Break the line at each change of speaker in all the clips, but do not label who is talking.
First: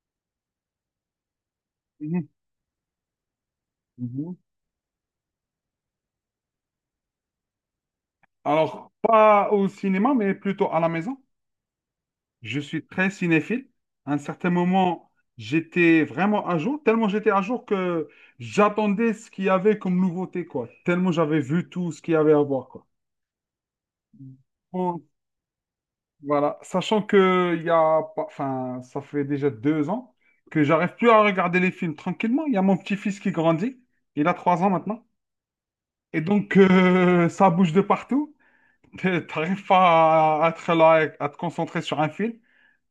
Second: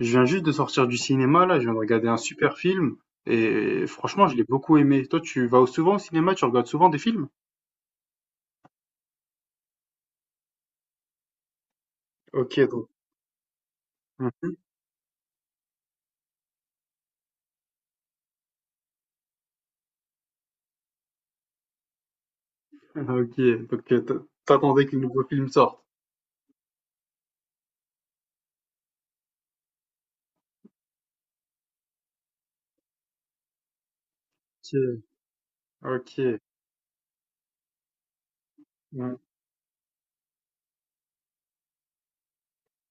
Je viens juste de sortir du cinéma là, je viens de regarder un
Mhm,
super film et franchement,
mhm.
je l'ai beaucoup aimé. Toi, tu vas souvent au cinéma, tu regardes souvent des films?
Alors, pas au cinéma, mais plutôt à la maison.
Ok,
Je suis
donc.
très cinéphile. À un certain
Mhm.
moment, j'étais vraiment à jour, tellement j'étais à jour que j'attendais ce qu'il y avait comme nouveauté, quoi. Tellement j'avais vu tout ce qu'il y avait à voir, quoi.
Ah, ok, donc t'attendais que le
Bon,
nouveau film sorte.
voilà. Sachant que il y a pas, enfin, ça fait déjà 2 ans que j'arrive plus à regarder les films tranquillement. Il y a mon petit-fils qui grandit. Il a 3 ans maintenant.
Ok,
Et
ok.
donc, ça bouge de partout.
Mhm.
T'arrives pas à, être là, et à te concentrer sur un film.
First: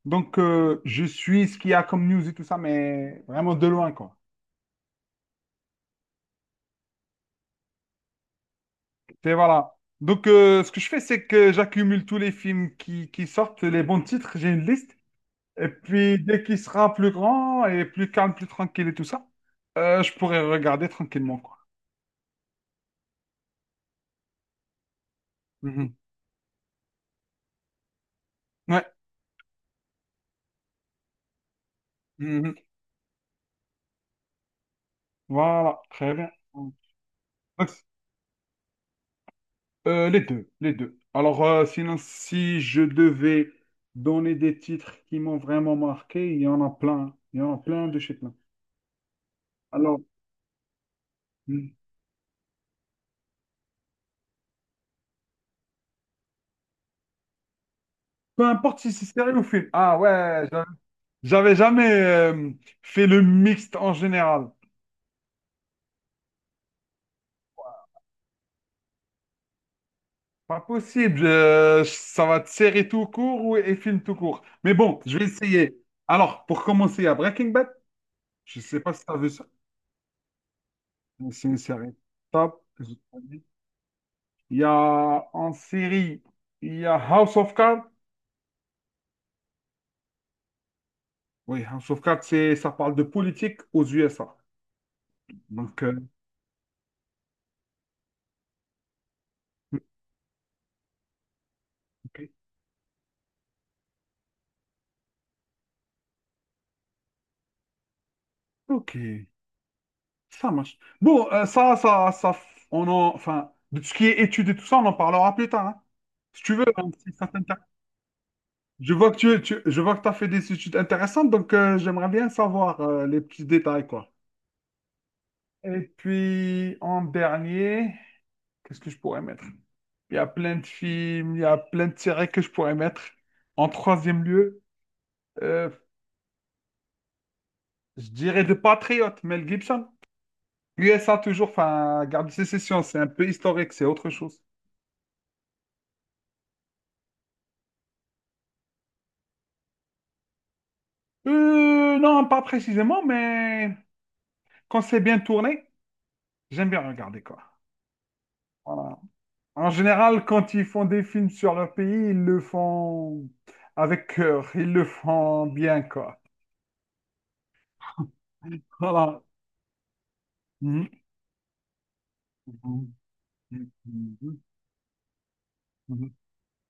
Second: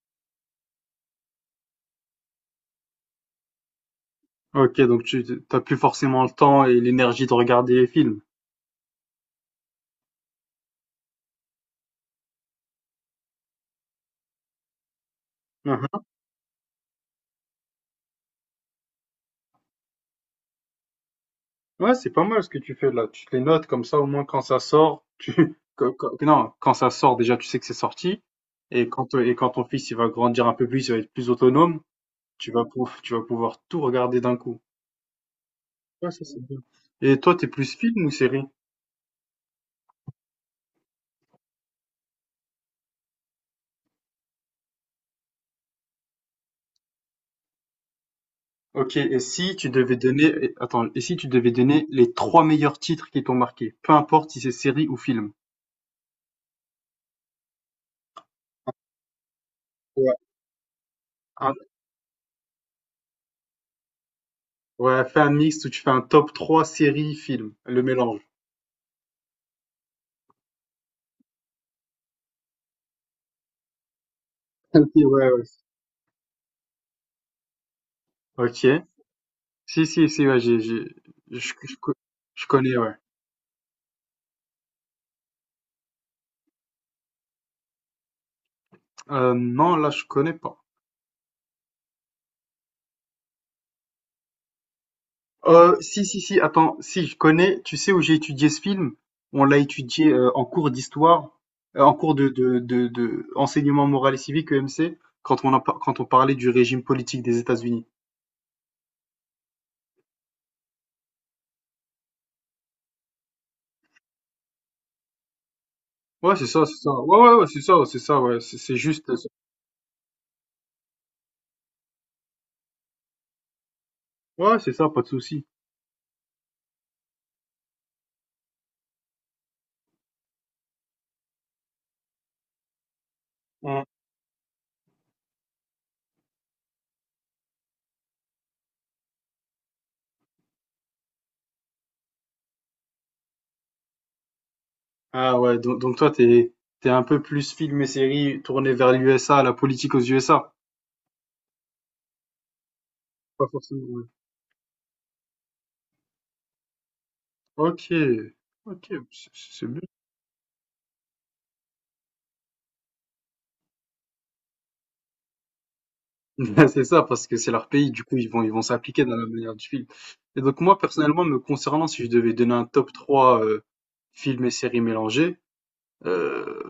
Donc, je suis ce qu'il y a comme news et tout ça, mais vraiment de loin, quoi.
Ok, donc tu t'as plus forcément le temps et l'énergie de regarder les films.
Et voilà. Donc, ce que je fais, c'est que j'accumule tous les films qui sortent, les bons titres, j'ai une liste. Et
Mhm.
puis, dès qu'il sera plus grand et plus calme, plus tranquille et tout ça, je pourrai regarder tranquillement, quoi.
Ouais, c'est pas mal ce que tu fais là. Tu te les notes comme ça, au moins quand ça sort, tu
Mhm.
non, quand ça sort déjà, tu sais que c'est sorti. Et
Ouais.
quand ton fils il va grandir un peu plus, il va être plus autonome.
Mhm.
Tu vas pouvoir tout regarder d'un coup.
Voilà.
Ouais,
Très
ça
bien.
c'est bien. Et toi, t'es
Donc,
plus film ou série?
Les deux, les deux. Alors, sinon, si je devais donner des titres qui m'ont vraiment marqué, il y en a plein. Il y en a plein de chez plein.
Ok, et si tu devais
Alors,
donner, et- attends, et si tu devais
hmm,
donner les trois meilleurs titres qui t'ont marqué, peu importe si c'est série ou film.
peu importe si c'est série ou film. Ah
Ouais.
ouais, j'avais
Un-
jamais fait le mixte en général.
ouais, fais un mix où tu fais un top 3 série, film, le mélange.
Pas possible. Ça va être série tout court ou et film tout court. Mais
Ok,
bon, je vais
ouais, ouais.
essayer. Alors, pour commencer, à Breaking Bad. Je
Ok.
sais pas si tu as vu ça.
Si, si, si, ouais, j'ai,
Mais C'est une
je, co-
série
je
top.
connais, ouais.
Il y a en série, il y a House of Cards.
Non, là, je connais pas.
Oui, House of Cards, c'est, ça parle de politique aux USA. Donc,
Si, si, si, attends, si, je connais. Tu sais où j'ai étudié ce film? On l'a étudié, en cours d'histoire, en cours
ok,
de enseignement moral et civique, EMC, quand on a par quand on parlait du régime politique des États-Unis.
ok, ça marche. Bon, enfin, de tout ce qui est études et tout ça, on en parlera plus tard, hein.
Ouais,
Si
c'est
tu
ça,
veux,
c'est
hein,
ça.
si
Ouais,
ça
ouais, ouais,
t'intéresse.
c'est ça, ouais, c'est juste,
Je vois que tu as fait des études intéressantes, donc j'aimerais bien savoir les petits détails, quoi.
ouais, c'est ça, pas de souci.
Et puis, en dernier, qu'est-ce que je pourrais mettre? Il y a plein de films, il y a plein de séries que je pourrais mettre. En
Mmh.
troisième lieu, euh, je dirais de Patriote, Mel Gibson. USA toujours, enfin, garde de sécession, c'est un peu historique, c'est autre chose.
Ah ouais, donc toi, t'es un peu plus film et série tourné vers l'USA, la politique aux USA?
Non, pas précisément,
Pas
mais
forcément, ouais.
quand c'est bien tourné, j'aime bien regarder quoi.
Ok, ok,
Voilà.
c'est
En
bien.
général, quand ils font des films sur leur pays, ils le font avec cœur, ils le font bien quoi.
C'est ça, parce que c'est leur pays, du coup, ils vont s'appliquer dans
Voilà.
la manière du film. Et donc moi,
Mhm.
personnellement, me concernant, si je devais donner un top 3
Mhm.
films et séries mélangés,
Mhm.
euh,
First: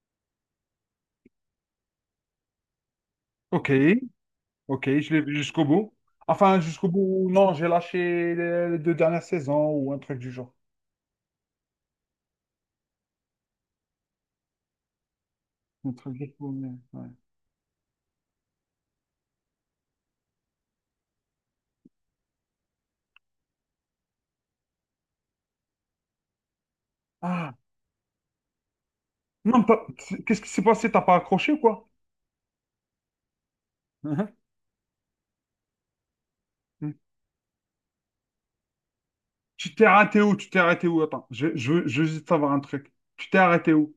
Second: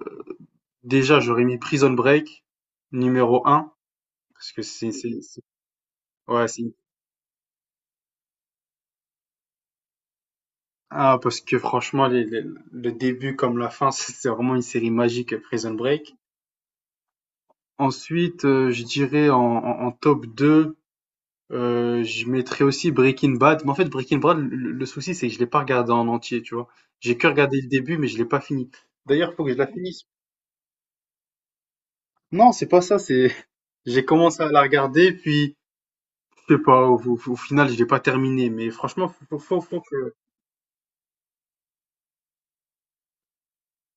déjà, j'aurais mis Prison Break, numéro un
Ok.
parce que
Ok, je l'ai vu jusqu'au bout.
Ouais,
Enfin, jusqu'au bout, non, j'ai lâché les deux dernières saisons ou un truc du genre.
Ah, parce que franchement, le début comme la fin, c'est vraiment une série magique, Prison
Un
Break.
truc du genre, mais, ouais.
Ensuite, je dirais en top deux. Je mettrais aussi Breaking Bad, mais en fait Breaking Bad, le souci c'est que je l'ai pas regardé en entier, tu vois? J'ai que
Ah,
regardé le début, mais je l'ai pas fini. D'ailleurs, faut que je
non,
la finisse.
qu'est-ce qui s'est passé? T'as pas accroché ou quoi?
Non, c'est pas ça, c'est j'ai
Hein.
commencé à la regarder, puis je sais pas, au final, je l'ai pas terminé, mais franchement, faut, faut, faut
Tu
faut
t'es
que...
arrêté où? Tu t'es arrêté où? Attends, je veux juste savoir un truc. Tu t'es arrêté où?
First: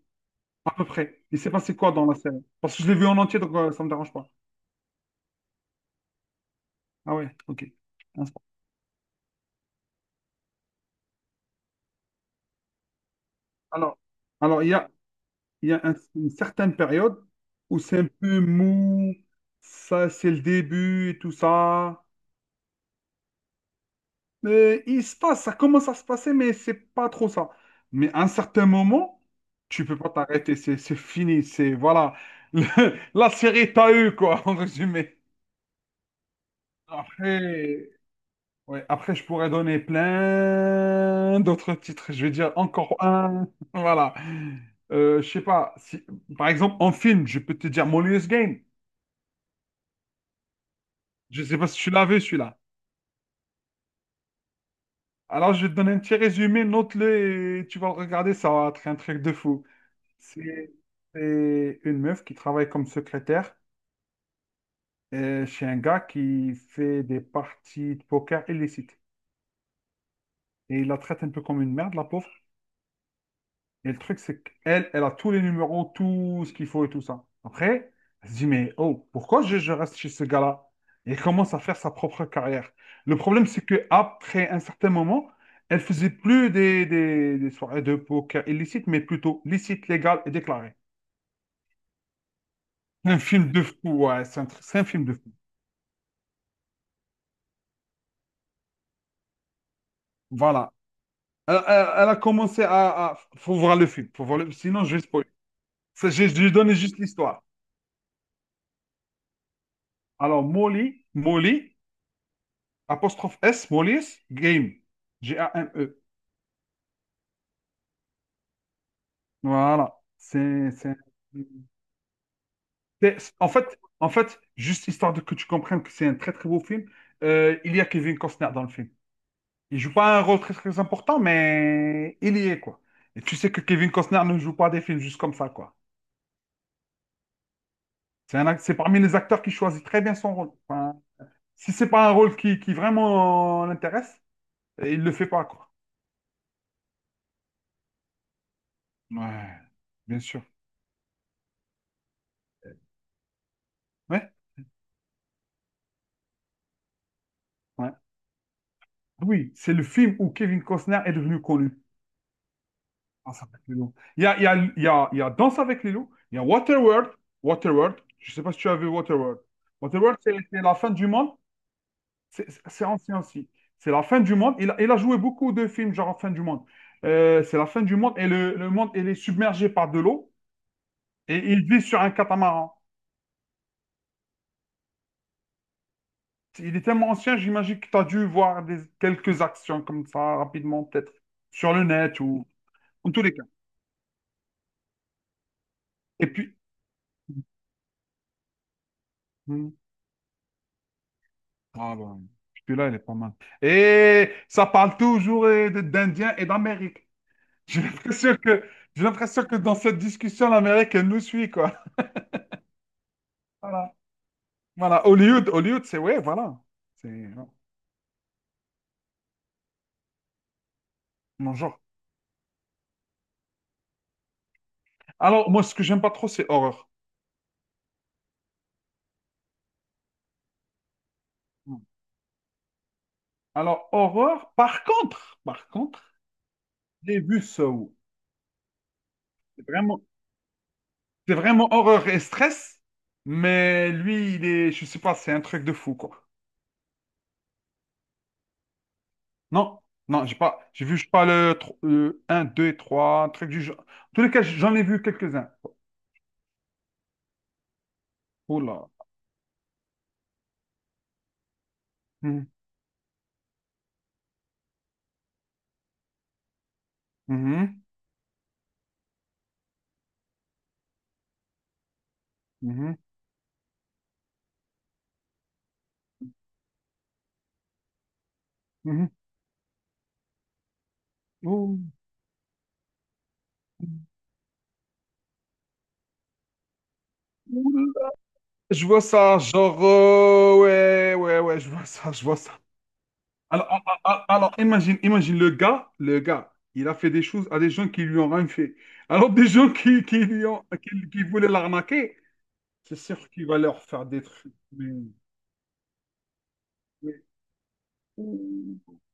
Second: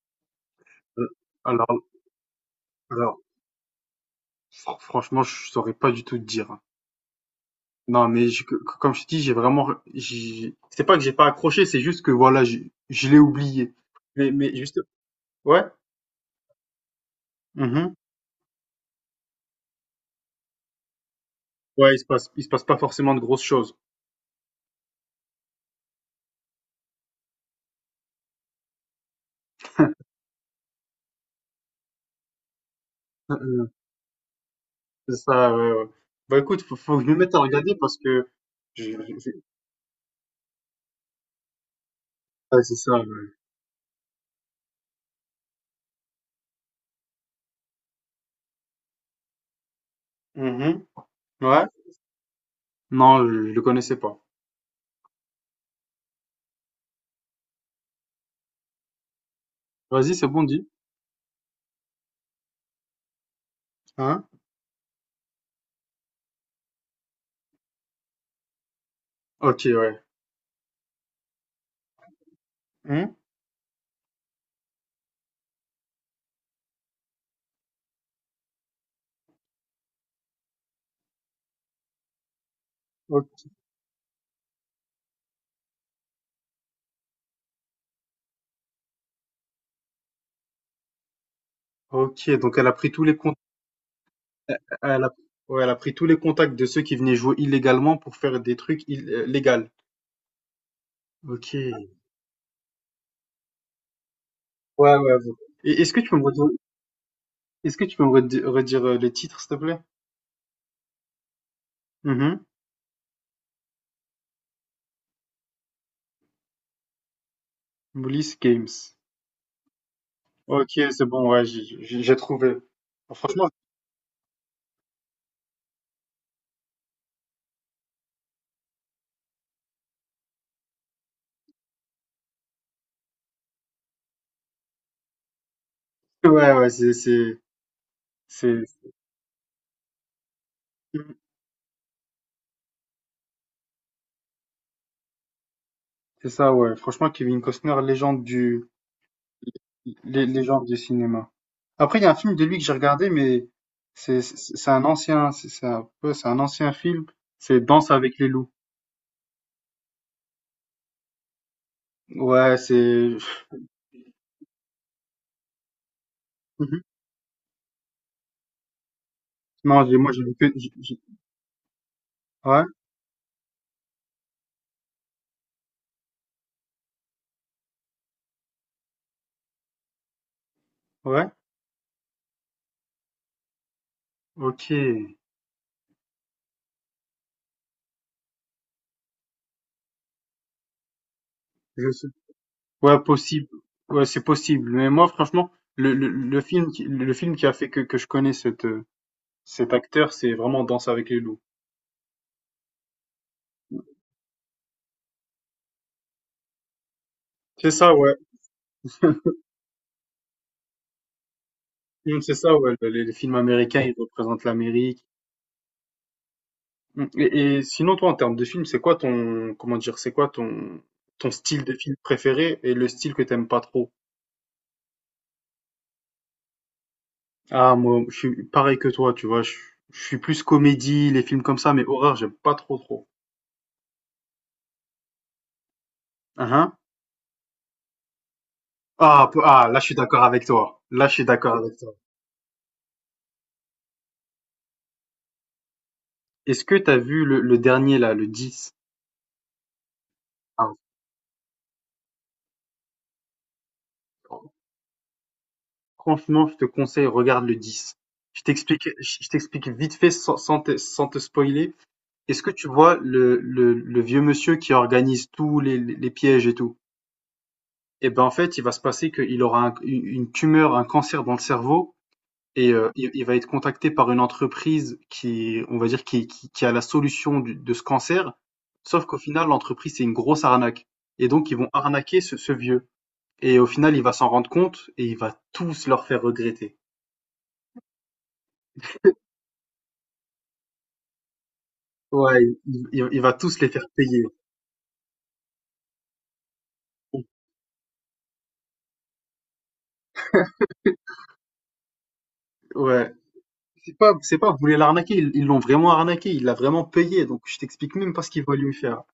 À peu
euh,
près. Il s'est
Alors,
passé quoi dans la série? Parce que je l'ai vu en
alors,
entier, donc ça me dérange pas.
Franchement, je saurais pas du tout te dire. Hein.
Ah ouais, ok.
Non, mais comme je te dis, j'ai vraiment, c'est pas que j'ai pas accroché, c'est juste que voilà, je l'ai oublié.
Alors,
Mais
alors, il y
juste,
a,
ouais.
il y a un- une certaine période où
Mm-hmm.
c'est un peu mou, ça c'est le début et tout
Ouais,
ça.
il se passe pas forcément de grosses choses.
Mais il se passe, ça commence à se passer, mais c'est pas trop ça. Mais à un certain moment, tu peux pas t'arrêter, c'est fini, c'est voilà. La série t'a eu, quoi, en
C'est
résumé.
ça, ouais, ouais. Bah écoute, faut que je me mette à regarder
Après,
parce que je-
ouais, après,
je-
je
je-
pourrais donner plein d'autres titres. Je vais dire
ouais, c'est ça.
encore
Ouais.
un. Voilà. Je sais pas. Si, par exemple, en film, je peux te dire Molly's Game.
Mhm.
Je sais pas
Ouais.
si tu l'as vu, celui-là.
Non, je le connaissais pas.
Alors, je vais te donner un petit résumé, note-le et tu vas le regarder, ça va être un truc de fou.
Vas-y, c'est bon, dit.
C'est c'est une meuf qui travaille comme secrétaire
Hein?
chez un gars qui fait des parties de poker illicites.
Ok, ouais.
Et il la traite un peu comme une merde, la pauvre.
Hein.
Et le truc, c'est qu'elle, elle a tous les numéros, tout ce qu'il faut et tout ça. Après, elle se dit, mais oh, pourquoi je reste chez ce gars-là? Et elle commence à faire sa propre carrière. Le
Ok,
problème, c'est que après un certain moment, elle faisait plus des soirées de poker illicites, mais plutôt licites, légales et déclarées.
ok, donc elle a pris tous les
Un
comptes,
film de fou, ouais, c'est un
elle
film de
a,
fou.
ouais, elle a pris tous les contacts de ceux qui venaient jouer illégalement pour faire des trucs légaux.
Voilà.
Ok.
Elle,
Ouais,
elle- elle a commencé Faut voir le film. Faut voir le... Sinon, je
ouais.
vais
Ouais.
spoiler.
Et est-ce que tu peux me
Je
redire,
lui donne juste l'histoire.
est-ce que tu peux me redire, le titre, s'il te plaît?
Alors, Molly, Molly,
Mhm.
apostrophe S, Molly's Game. Game.
Police Games.
Voilà.
Ok, c'est bon, ouais, j'ai trouvé.
C'est-
Franchement,
En fait, en fait, juste histoire de que tu comprennes que c'est un très, très beau film, il y a Kevin Costner dans le film. Il joue pas un rôle très, très important, mais il y est, quoi. Et tu sais que Kevin Costner ne joue pas des films juste comme ça, quoi.
ouais, ouais, c'est,
C'est parmi les acteurs qui choisit très bien son rôle. Enfin, si c'est pas un rôle qui vraiment l'intéresse, il le fait pas, quoi.
c'est ça, ouais. Franchement, Kevin Costner,
Ouais, bien sûr.
légende du cinéma. Après, il y a un film de lui que j'ai regardé, mais c'est,
Ouais.
c'est c'est un ancien, c'est un peu, c'est un ancien film. C'est Danse
Ouais.
avec les loups.
Oui, c'est le film où Kevin Costner est devenu connu.
Ouais, c'est,
Danse avec les loups. Il y a, il y a, il y a, il y a Danse avec les loups, il y a
Mhm.
Waterworld. Waterworld, je sais pas si tu as vu Waterworld.
non, j'ai- Moi,
Waterworld,
j'ai vu
c'est
que,
c'est la fin
j'ai-
du monde. C'est
ouais,
c'est ancien aussi. C'est la fin du monde. Il a joué beaucoup de films genre fin du monde. C'est la fin du monde et le monde il est submergé par de l'eau
ouais,
et il vit sur un catamaran.
ok.
Il est tellement ancien, j'imagine que tu as dû voir des, quelques actions comme ça rapidement, peut-être sur le
Je sais.
net ou
Ouais,
en tous les cas.
possible. Ouais, c'est possible. Mais moi, franchement,
Et
le
puis,
film, le film qui a fait que je connais cette,
hmm,
cet acteur, c'est vraiment Danse avec les loups.
ah ben, celui-là, il est pas mal. Et ça parle toujours d'Indiens et d'Amérique.
C'est
J'ai
ça, ouais.
l'impression que, j'ai l'impression que dans cette discussion, l'Amérique, elle nous suit, quoi.
Mmh, c'est ça, ouais. Les films américains, ils
Voilà.
représentent l'Amérique.
Voilà. Hollywood, Hollywood, c'est ouais, voilà.
Mmh.
C'est
Et sinon, toi, en termes de film, comment dire, c'est quoi ton, ton
mon
style de
genre.
film préféré et le style que t'aimes pas trop?
Alors, moi, ce que j'aime pas trop, c'est horreur.
Ah, moi, je suis pareil que toi, tu vois. Je suis plus comédie, les films comme ça,
Hmm.
mais horreur, j'aime pas trop, trop.
Alors, horreur, par contre,
Ah, hein.
j'ai vu Saw.
Ah,
C'est
ah, là, je suis
vraiment
d'accord avec toi. Là, je suis
C'est
d'accord
vraiment
avec toi.
horreur et stress, mais lui, il est, je sais pas, c'est un truc de fou, quoi.
Est-ce que t'as vu le dernier, là, le dix?
Non, non, j'ai pas,
Ah,
j'ai vu, je sais pas, le un 2 et 3, un truc du genre. En tous les cas,
oh.
j'en ai vu quelques-uns.
Franchement, je te conseille, regarde le 10.
Oh là.
Je t'explique vite fait sans te spoiler. Est-ce
Mhm,
que tu vois le vieux monsieur qui organise tous les pièges et tout?
mhm,
Eh ben, en fait, il va se passer qu'il aura une tumeur, un cancer dans le cerveau et
mhm,
il va être contacté par une entreprise qui, on va dire, qui a la solution de ce cancer. Sauf
mhm.
qu'au final, l'entreprise, c'est une grosse arnaque. Et donc, ils vont
Ouh.
arnaquer ce, ce vieux. Et au final, il va s'en rendre compte et il va tous leur faire regretter.
Ouh là. Je vois ça, genre, ouais, ouais, ouais, je vois ça, je vois
Ouais,
ça.
il va tous
Alors,
les
a-
faire
a-
payer.
a- alors, imagine, imagine le gars, il a fait des choses à des gens qui lui ont rien fait. Alors, des gens qui, lui ont, qui voulaient l'arnaquer, c'est
Ouais.
sûr qu'il va leur faire des
C'est pas,
trucs.
Vous voulez l'arnaquer, ils l'ont vraiment arnaqué, il l'a vraiment payé,
Mais-
donc je t'explique même pas ce qu'il va lui
Ouh.
faire.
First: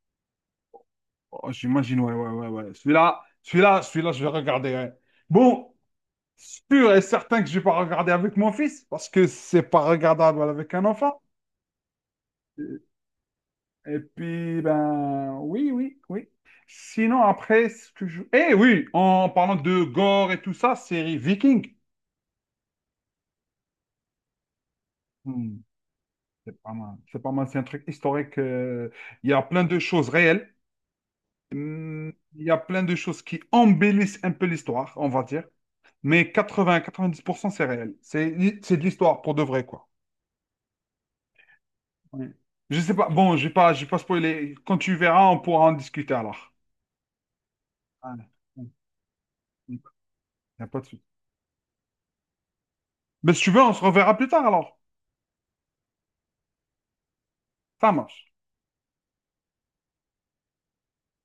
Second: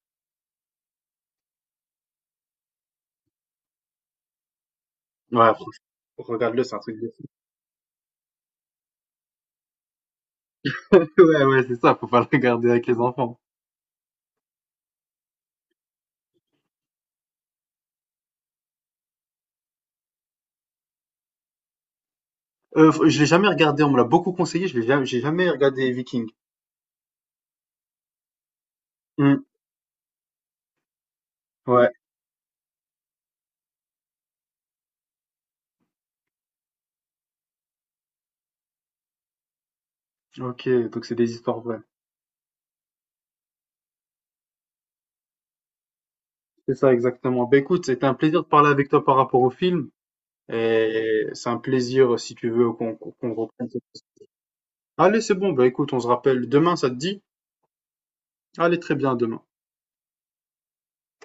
Oh, j'imagine, ouais, ouais, ouais, ouais. Celui-là, celui-là, celui-là, je vais regarder, ouais.
Ouais,
Bon,
franchement, regarde-le, c'est un
sûr
truc
et
de fou.
certain que je vais pas regarder avec mon fils, parce que c'est pas regardable avec un enfant.
Ouais, ouais, c'est ça, faut pas le regarder avec les enfants.
Et puis, ben, oui, oui, oui. Sinon, après, ce que je... Eh oui, en parlant de gore et tout ça, série Viking.
Je l'ai jamais regardé, on me l'a beaucoup conseillé, je l'ai jamais, j'ai jamais
Hmm,
regardé Viking.
c'est pas mal. C'est pas mal, c'est un truc historique. Il y
Hmm,
a plein de choses réelles.
ouais,
Hum, Il y a plein de choses qui embellissent un peu l'histoire, on va dire. Mais 80-90% c'est réel. C'est de l'histoire pour de vrai, quoi.
ok, donc c'est des histoires vraies.
Ouais. Je sais pas. Bon, je vais pas spoiler. Quand tu verras, on pourra en discuter alors.
C'est ça, exactement. Ben écoute, c'était un
Ouais.
plaisir de
Ouais.
parler avec toi par rapport au
Il
film,
n'y a pas de souci.
et c'est un plaisir, si tu veux, qu'on
Mais si tu veux,
reprenne.
on
Cette-
se reverra plus tard alors.
Allez, c'est bon, ben écoute, on se rappelle demain, ça te dit?
Ça marche.
Allez, très bien, à demain.